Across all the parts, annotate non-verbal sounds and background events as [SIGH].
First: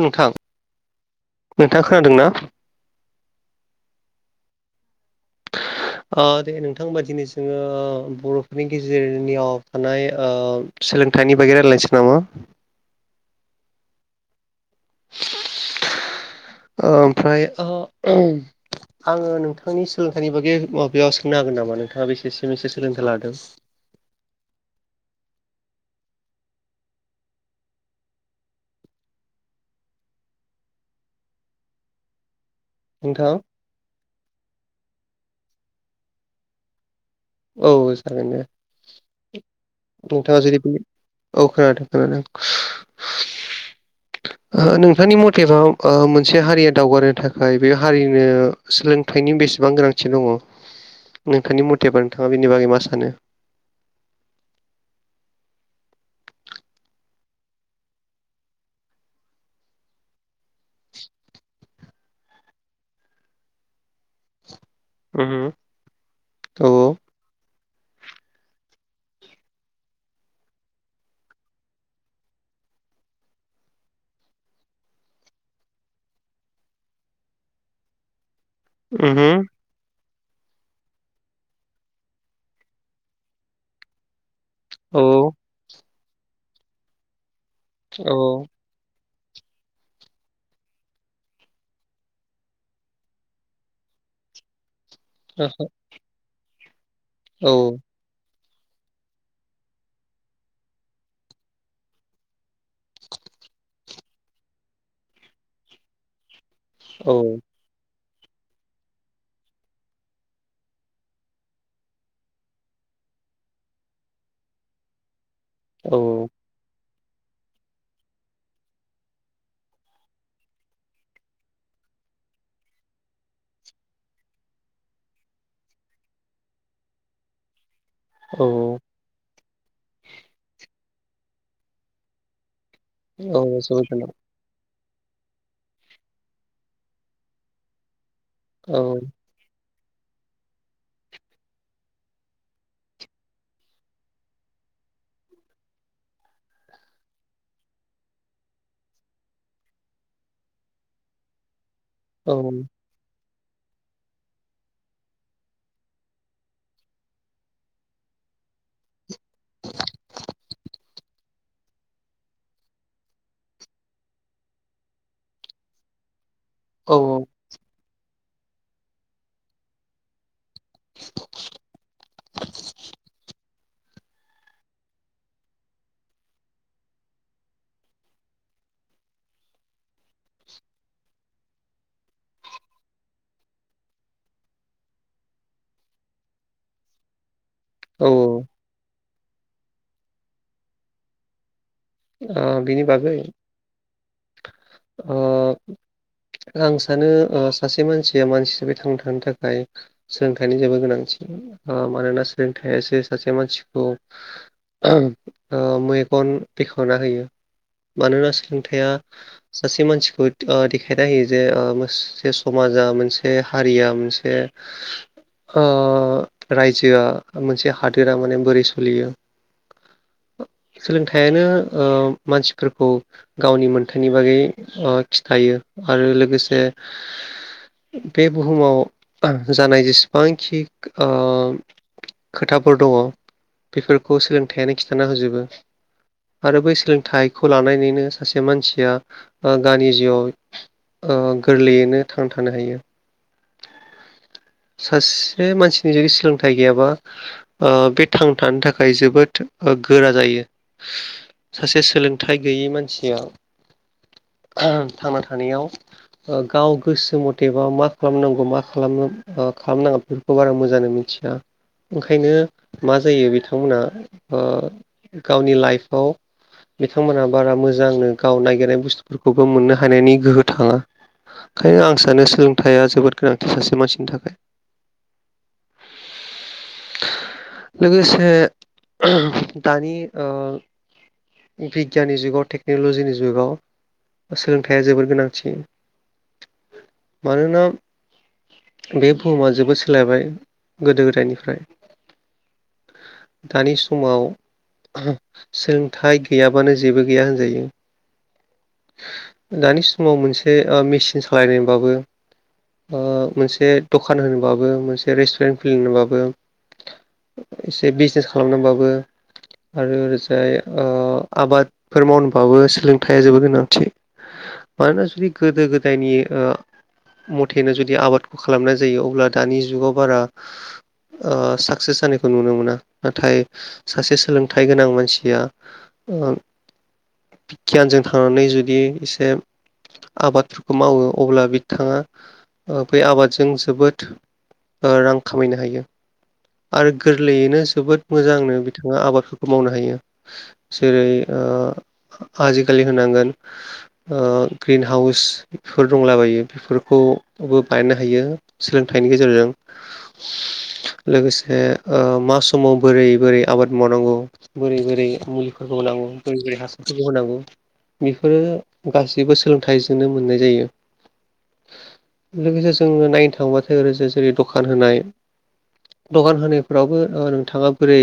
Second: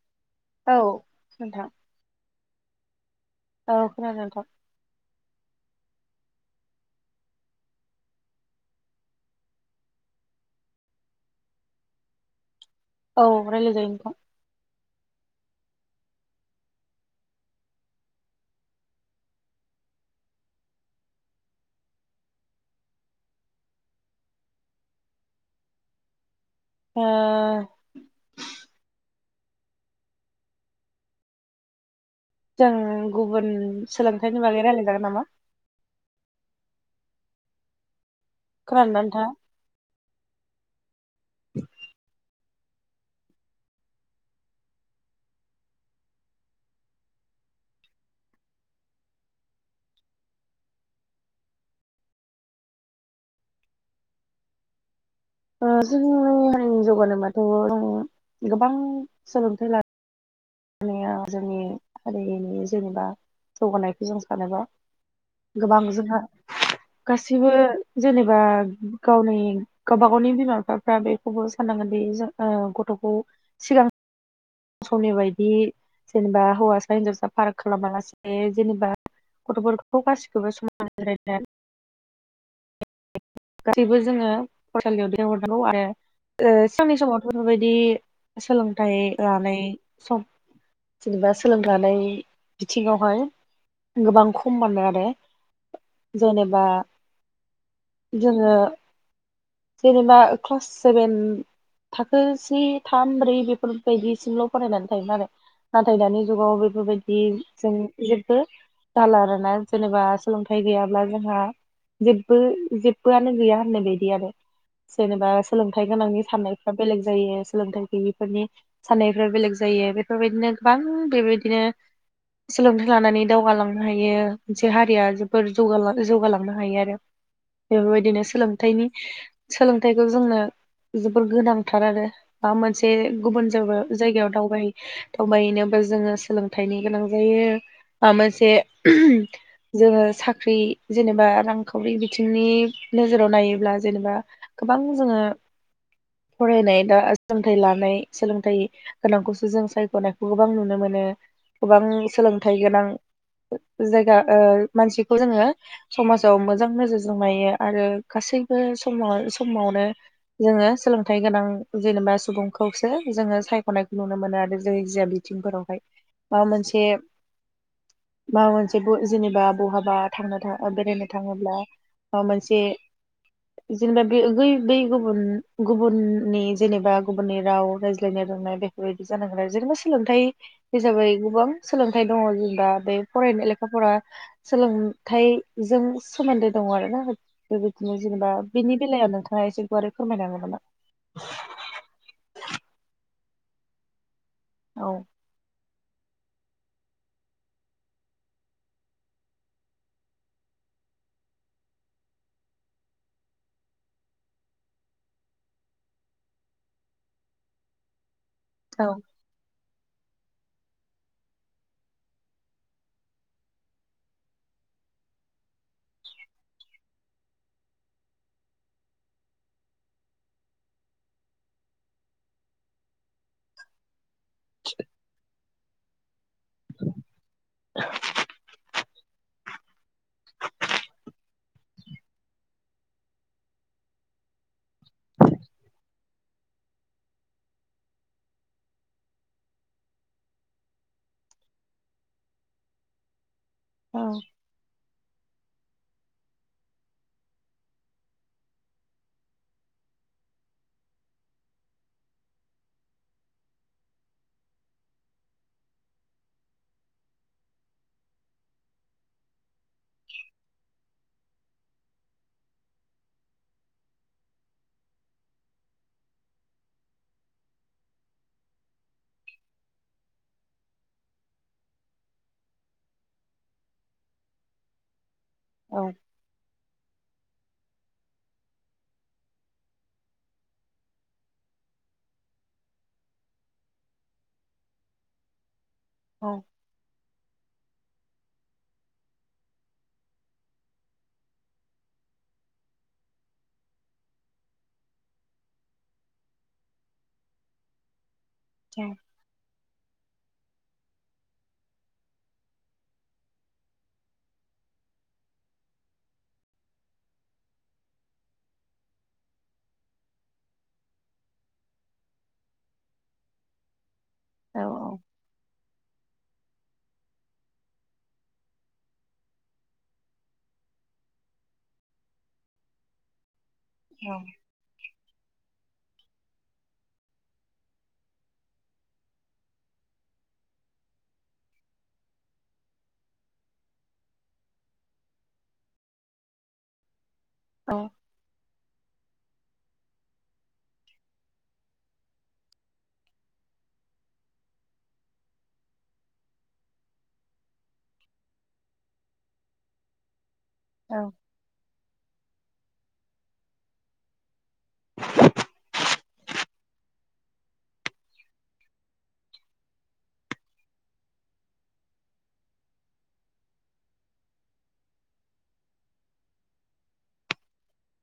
नोंथां औ नोंथां नोंथाङा खोनादों ना? औ खोनादों नोंथां। ओ दे नोंथां होमबा दिनै जोङो बर'फोरनि गेजेरनियाव थानाय ओ सोलोंथाइनि बागै रायलायनोसै नामा? औ रायलायजायो नोंथां। [INAUDIBLE] ओमफ्राय ओ आङो नोंथांनि सोलोंथाइनि बागै माबायाव सोंनो हागोन नामा नोंथाङा बेसेसो बेसे सोलोंथाइ लादों। ओ जों नोंथाङा गुबुन सोलोंथाइनि बागै रायलायजागोन नामा? औ जागोन दे। खोनादोना नोंथाङा? नोंथाङा जेरै बिनि औ खोनादों खोनादों। [INAUDIBLE] नोंथांनि मथेबा ओ मोनसे हारिया दावगानो थाखाय बे हारिनो सोलोंथाइनि बेसेबां गोनांथि दङ नोंथांनि मथेबा नोंथाङा बेनि बागै मा सानो? ओ जोंनि हारिनि जौगानाय बाथ' जों गोबां सोलोंथाइ ला मानिआ जोंनि हारिनि जेनेबा जौगानायखौ जों सानोबा उम गोबां जोंहा औ औ गासैबो जेनेबा गावनि गावबा गावनि बिमा बिफाफ्रा बेखौबो साननांगोनदि जों गथ'खौ सिगां समनि बायदि जेनेबा हौवासा हिन्जावसा फाराग खालामालासि बे जेनेबा उम गथ'फोरखौ गासिखौबो समान [UNINTELLIGIBLE] गासैबो जोङो फरायसालियाव औ दैहरनांगौ आरो ओ सिगांनि समाव बेफोरबायदि औ सोलोंथाइ लानाय सम जेनेबा सोलोंथाइ लानाय बिथिङावहाय गोबां खम मोनो आरो। [UNINTELLIGIBLE] जेनेबा औ। जोङो जेनेबा क्लास सेभेन थाखो से थाम ब्रै बेफोरबायदिसिमल' फरायनानै थायोमोन आरो। नाथाय दानि जुगाव औ बेफोरबायदि जों जेबबो जाला आरो ना जेनेबा सोलोंथाइ गैयाब्ला जोंहा जेबबो जेबोआनो गैया होननाय बायदि आरो जेनेबा सोलोंथाइ गोनांनि औ साननाय फ्रा बेलेग जायो सोलोंथाइ गैयैफोरनि साननायफ्रा बेलेग जायो बेफोरबायदिनो गोबां बेबायदिनो सोलोंथाइ लानानै दावगालांनो हायो मोनसे हारिया जोबोर जौगा जौगालांनो हायो आरो। बेफोरबायदिनो औ सोलोंथाइनि सोलोंथाइखौ जोंनो जोबोर गोनांथार आरो। बा मोनसे गुबुन जोबोद गोनां जावगा-जायगायाव दावबायहै दावबायनोबो जोङो सोलोंथाइनि गोनां जायो माबा मोनसे औ जोङो साख्रि जेनेबा रांखावरि बिथिंनि नोजोराव नायोब्ला जेनेबा गोबां जोङो फरायनाय दा सोलोंथाइ लानाय सोलोंथाइ गोनांखौसो जों सायख'नायखौ गोबां नुनो मोनो गोबां औ सोलोंथाइ गोनां जायगा ओ मानसिखौ जोङो समाजाव मोजां नोजोरजों नायो आरो गासैबो समाव-समावनो जोङो सोलोंथाइ गोनां जेनेबा सुबुंखौसो जोङो सायख'नायखौ नुनो मोनो आरो जाय जा बिथिंफोरावहाय माबा मोनसे औ माबा मोनसे जेनेबा बहाबा थांनो बेरायनो थाङोब्ला जे जेनेबा बे बेै-बै गुबुन-गुबुननि जेनेबा गुबुननि राव रायज्लायनाय रोंनाय बे बेबायदि जानांगोन आरो जेनेबा सोलोंथाइ हिसाबै गोबां सोलोंथाइ दङ जों दा बे फरायनाय लेखाफोरा सोलोंथाइजों सोमोन्दो दङ आरो ना बेबायदिनो औ जेनेबा ओ बेनि बेलायाव नोंथाङा एसे गुवारै फोरमायनो हागोन नामा ओ बिनि बागै औ ओ आं सानो ओ सासे मानसिया मानसि हिसाबै थांना थानो थाखाय सोलोंथाइनि जेबोद गोनांथि मानोना सोलोंथाइासो सासे मानसिखौ ओं ओ मैगन बेख'वना होयो मानोना सोलों औ थाया सासे मानसिखौ खेना होयो जे मोनसे समाजा मोनसे हारिया मोनसे ओ रायजोआ मोनसे हादोरा माने बोरै सोलियो सोलोंथाइयानो ओ मानसिफोरखौ गावनि मोन हाथाइनि बागै खिथायो आरो लोगोसे जे बे बुहुमाव जानाय जेसे पान्खि ओ खोथाफोर दङ बेफोरखौ सोलोंथाइयानो खिन्थाना होजोबो। आरो बै सोलोंथाइखौ लानानैनो सासे मानसिया ओ गावनि जिउआव ओ गोरलैयैनो थांना थानो हायो। औ सासे मानसिनि जुदि सोलोंथाइ गैयाबा ओ बे थांनाथानो थाखाय जोबोद गोरा जायो। सासे सोलोंथाइ गैयि मानसिया थांना थानायाव ओ गाव गोसो मथे बा मा खालामनांगौ मा खालामनो खालाम नाङा बेफोरखौ बारा मोजाङै मिथिया ओंखायनो मा जायो बिथांमोना ओ गावनि लाइफआव बिथांमोनहा बारा मोजांनो गाव ननायागिरनाय बुस्थुफोरखौबो मोननो हानायनि गोहो थाङा ओंखायनो आं सानो सोलोंथायाइया जोबोद गोनांथि सासे मानसिनि थाखाय औ लोगोसे दानि बिगियाननि जुगाव टेक्न'ल'जिनि जुगाव सोलोंथाइया जोबोर गोनांथि औ मानोना बे बुहुमा जोबोद सोलायबाय गोदो गोदायनिफ्राय दानि समाव सोलोंथाइ गैयाबानो जेबो गैया होनजायो आ दानि समाव मोनसे ओ मेचिन सालायनायबाबो ओ मोनसे दखान होनोबाबो मोनसे रेस्टुरेन्ट खुलिनोबाबो एसे बिजनेस खालामनांबाबो आरो ओरैजाय आबादफोर मावनोबाबो सोलोंथाइया जोबोद गोनांथि औ माना सदि गदा गथ न मथेनो जुदि आबादखौ खालामनाय जायो अब्ला दानि जुगाव बारा साक्सेस जानायखौ नुनो मोना नाथाय सासे सोलोंथ थाय गोनां मानसिया बिगियानजों थांनानै जुदि एसे आबादफोरखौ मावो अब्ला थाङा बै आबादजों जोबोद रां खामायनो हायो। आरो गोरलैयैनो औ जोबोद मोजांनो बिथाङा आबादफोरखौ मावनो हायो। जेरै आजिखालि होनांगोन ओ ग्रिन हाउसफोर दंलाबायो। बेफोरखौबो बानायनो हायो सोलोंथाइनि गेजेरजों औ लोगोसे मा समाव बोरै बोरै आबाद मावनांगौ बोरै बोरै मुलिफोरखौ होनांगौ बोरै बोरै हासारफोरखौ होनांगौ बेफोरो गासैबो सोलोंथाइजोंनो मोननाय जायो। लोगोसे जोंनो नायनो थांबथाय ओै जेरै दखान होनाय दखान होनायफोरावबो ओ नोंथाङा बोरै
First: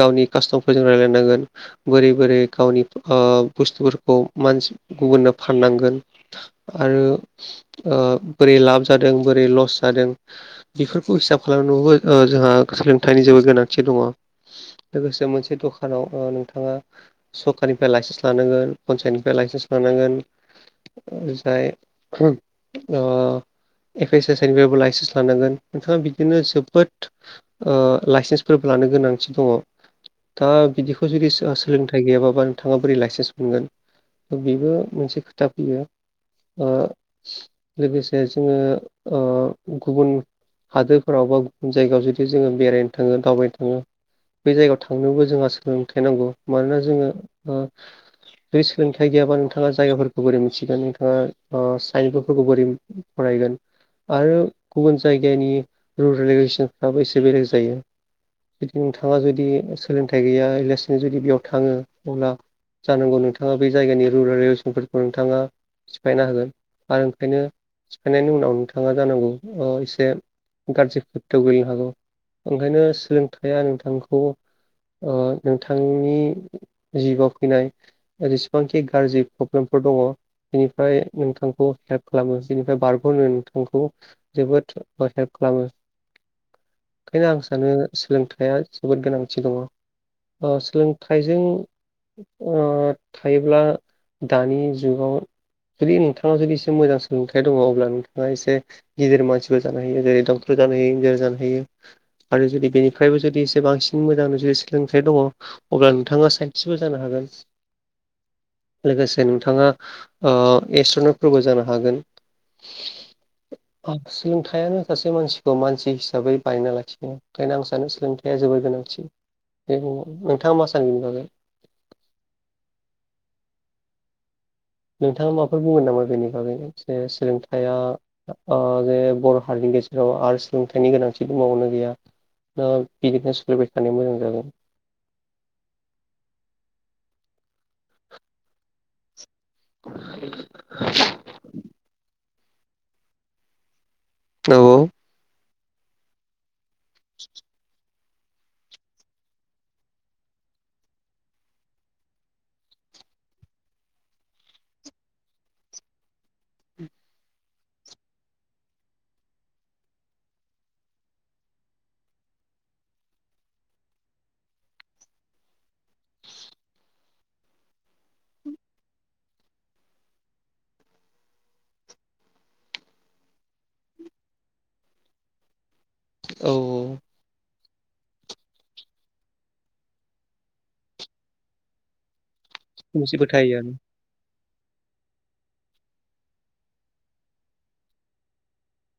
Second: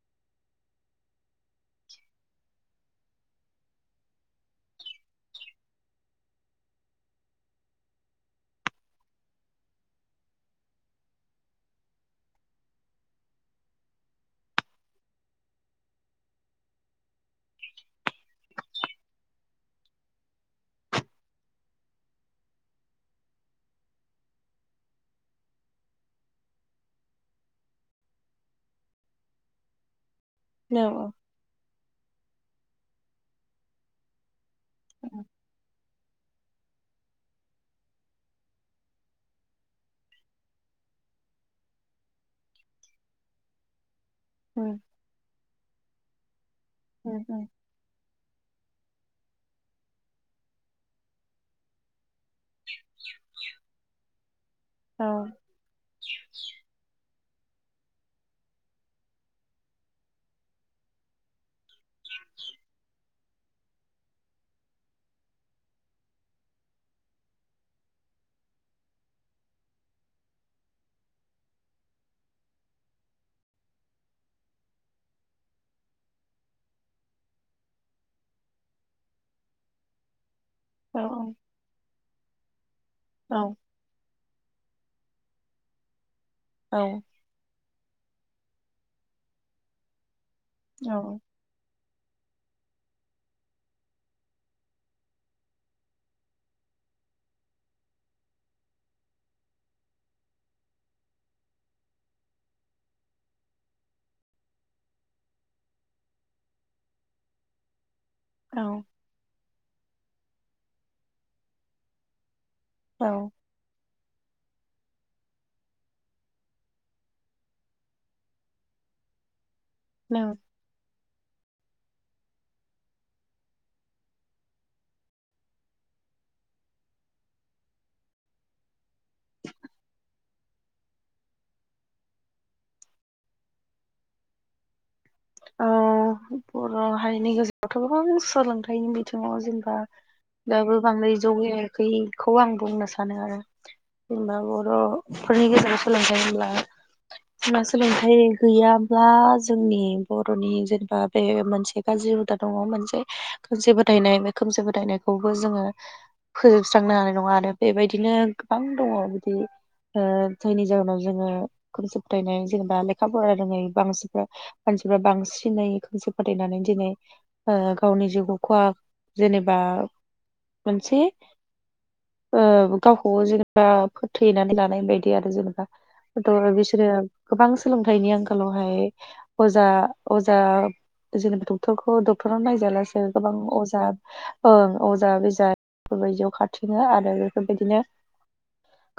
गावनि कास्टमफोरजों रायजलायनांगोन बोरै बोरै गावनि ओ बुस्थुफोरखौ मानसि गुबुननो फाननांगोन आरो ओ बोरै लाब जादों बोरै लस जादों बेफोरखौ हिसाब खालामनोबो जोंहा सोलोंथाइनि जेबो गोनांथि दङ। लोगोसे मोनसे दखानाव ओ नोंथाङा सरकारनिफ्राय लाइसेन्स लानांगोन पन्सायतनिफ्राय लाइसेन्स लानांगोन जाय ओ एफइ एस एस निफ्रायबो लाइसेन्स लानांगोन नोंथाङा बिदिनो जोबोद ओ लाइसेन्सफोरबो लानो गोनांथि दङ। दा उम बिदिखौ जुदि सोलोंथ इ गैयाबाबा नोंथाङा बोरै लाइसेन्स मोनगोन थ' बेबो मोनसे खोथा फैयो। ओ लोगोसे जोङो गुबुन ओ गुबुन हादोरफोराव बा गुबुन जायगायाव जुदि जोङो बेरायनो थाङो दावबायनो थाङो बे जायगायाव थांनोबो जोंहा सोलोंथाइ नांगौ । मानोना जोङो उम ओ जुदि सोलोंथाइ गैयाबा नोंथाङा जायगाफोरखौ बोरै मिथिगोन नोंथाङा ओ साइन्स ब फोरखौ बोरै फरायगोन आरो गुबुन औ जायगानि रुल रेगुलेसनफ्राबो एसे बेलेग जायो। जुदि नोंथाङा जुदि सोलोंथाइ गैया एलासैनो जुदि बेयाव थाङो अब्ला जानांगौ नोंथाङा बे जायगानि रुरेल रेसनफोरखौ नोंथाङा सिफायना होगोन। आरो ओंखायनो सिफायनायनि उनाव नोंथाङा जानांगौ एसे गाज्रि खोथायाव गोलैनो हागौ। ओंखायनो सोलोंथाइया नोंथांखौ ओ नोंथांनि जिबआव फैनाय जसेबांखि गाज्रि प्रब्लेमफोर दङ। औ बेनिफ्राय नोंथांखौ हेल्प खालामो बेनिफ्राय बारग'नो औ नोंथांखौ जोबोद हेल्प खालामो। औ ओंखायनो आं सानो सोलोंथाइया जोबोद गोनांथि दङ। ओ सोलोंथाइजों ओ थायोब्ला दानि जुगाव जुदि नोंथां नोंथांनाव जुदि एसे मोजां सोलोंथाइ दङ अब्ला नोंथाङा एसे गिदिर मानसिबो जानो हायो जेरै डक्टर जानो हायो इजिनियार जानो हायो। आरो जुदि बेनिफ्रायबो जुदि एसे बांसिन मोजां जुदि सोलोंथाइ दङ अब्ला नोंथाङा सानस्रिबो जानो हागोन औ लोगोसे नोंथाङा एस्ट्र'नटफोरबो जानो हागोन औ सोलोंथाइयानो सासे मानसिखौ मानसि हिसाबै बानायना लाखिनाय ओंखायनो आं सानो सोलोंथाइ हाया जोबोर गोनांथि [UNINTELLIGIBLE] औ नोंथाङा माासानगनि बागै? नोंथाङा माफोर बुंगोन नामा बेनि बागै जे सोलोंथाइया जे बर' हारिनि गेजेराव आरो सोलोंथाइनि गोनांथिबो मावनो गैया दा बिदिनो सोलिबाय थानायानोा मोजां जागोन औ बर' हारिनि गेजेरावथ' गोबां सोलोंथाइनि बि बिथिङाव जेनेबा दाबो बांद्राय जौगायाखैखौ आं बुंनो सानो आरो जेनेबा औ बर'फोरनि गेजेराव सोलोंथाइ होनब्ला जबा सोलोंथायाइ गैयाब्ला जोंनि बर'नि जेनेबा बे मोनसे गाज्रि हुदा दङ मोनसे गाज्रि बदायनाय खोमसि फोथायनायखौबो जोङो फोजोबस्रांनो हानाय नङा आरो बेबायदिनो गोबां दङ बिदि जायनि जाहोनाव जोङो खनसि फोथायनाय जेनेबा लेखा फराया रोङै बांसिनफ्रा मानसिफ्रा बांसिनै खोमसे फोथायनानै दिनै गावनि जिउ खहा जेनेबा मोनसे गावखौ जेनेबा फोथैनानै लानाय बायदि आरो जेनेबा औ ' बिसोरो गोबां सोलोंथाइनि आंखालावहाय अजा अजा जेनेबा डक्टरखौ डक्टराव नायजालासो खोमसि गोबां फोथायो आरो अजा ओं अजा बिजा बेफोरबायदियाव खाारथिङो आरो बेफोरबायदिनो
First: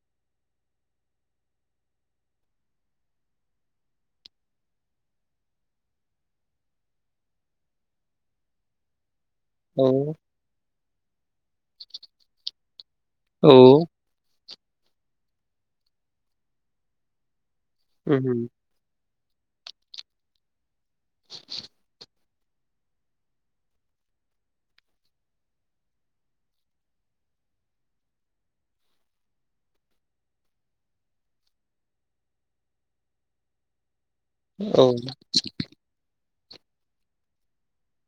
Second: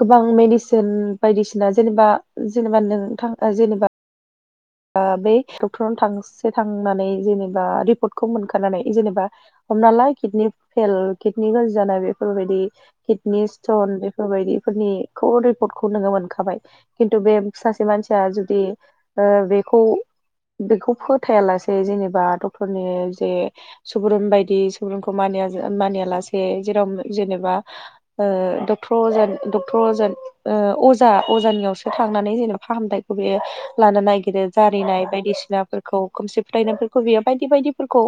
गोबां मेडिसिन बायदिसिना जेनेबा जेनेबा नों थां जेनेबा बे डक्टराव थांसे थांनानै जेनेबा रिपर्टखौ मोनखानानै जेनेबा हमनाालाय किडनि फल किडनि गाज्रि जानाय बेफोरबायदि किडनि औ स्टन बेफोरबायायदि फोरनिखौ रिपर्टखौ नोङो मोनखाबाय खिन्थु बे सासे मानसिया उम जुदि बेखौ बेखौ फोथायालासे जेनेबा डक्टरनि जे सुबुरुन बायदि सुबुरुनखौ मानिया मानियालासे जेराव जेनेबा डक्टर अज डक्टर अजन अजा अजानियावसो थांनानै जेनेबा फाहामथायखौ बे लानो नागिरो औ जारिनाय बायदिसिना फोरखौ खोमसि फरायनायफोरखौ बियो बायदि बायदिफोरखौ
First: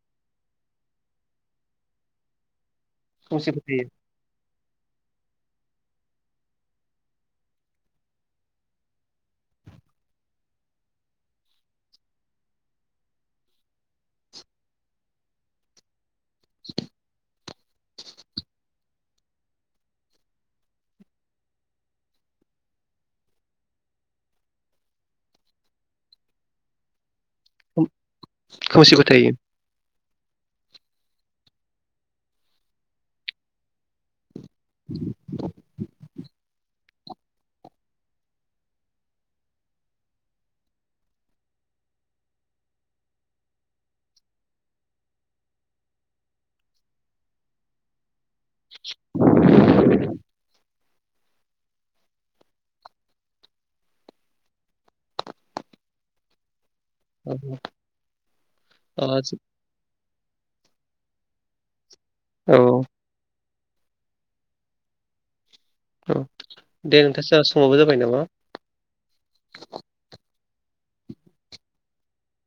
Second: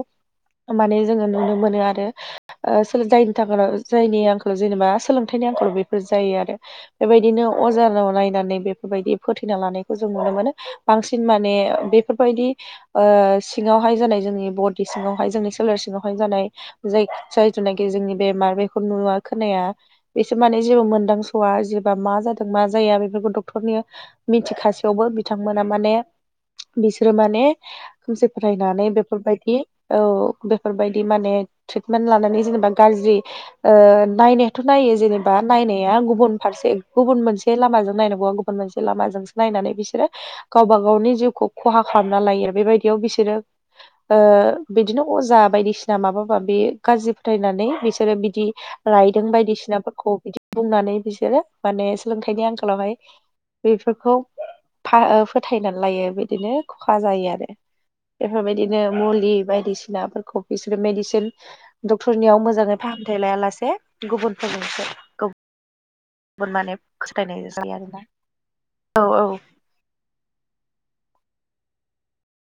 माने जोङो नुनो मोनो आरो जायनि खोमसि थाखाय फोथायो जायनि आंखाल जेनेबा सोलोंथाइनि आंखालाव बेफोर जायो आरो बेबायदिनो अजाराव नायनानै बेफोरबायदि फोथैना लानायखौ जों नुनो मोनो बांसिन माने बेफोरबायदि सिङावहाय जानाय जोंनि बरड सिङावहाय जोंनि सोलेर सिङाव जानाय जाय जायथुनाखि जोंनि बेमार बेखौ नुव खोनाया बिसोर माने जेबो मोनदांसआ जेबा मा जादों मा जाया बेफोरखौ डक्टरनि मिथिखासेयावबो बिथांमोना माने बिसोरो माने खोमसि फरायनानै खोमसि फोथायो बेफोरबायदि औ बेफोरबायदि माने ट्रिटमेन्ट लानानै जेनेबा गाज्रि ओ नायनो थ' नायो जेनेबा नायनाया गुबुन फारसे गुबुन मोनसे लामाजों नायनांगौ गुबुन मोनसे लामाजोंसो नायनानै बिसोरो गावबाव गावनि जिउखौ खहा खालामना लायो आरो बेबायदियाव बिसोरो ओ बिदिनो अजा बायदिसिना माबा माबि गाज्रि फोथायनानै बिसोरो बिदि रायदों बायदिसिनाफोरखौ बिदि बुंनानै बिसोरो माने सोलोंथाइनि आंखालावहाय बेफोरखौ फा ओ फोथायनानै लायो बिदिनो खहा जायो औ आरो बेफोरबायदिनो औ मुलि बायदिसिनाफोरखौ बिसोरो मेडिसिन डक्टरनियाव मोजाङै फाहामथाय लायालासे गुबुनफोरजोंसो औ गुबुन माने दे नोंथां जोंहाबो समावबो जाबाय नामा । औ-औ ।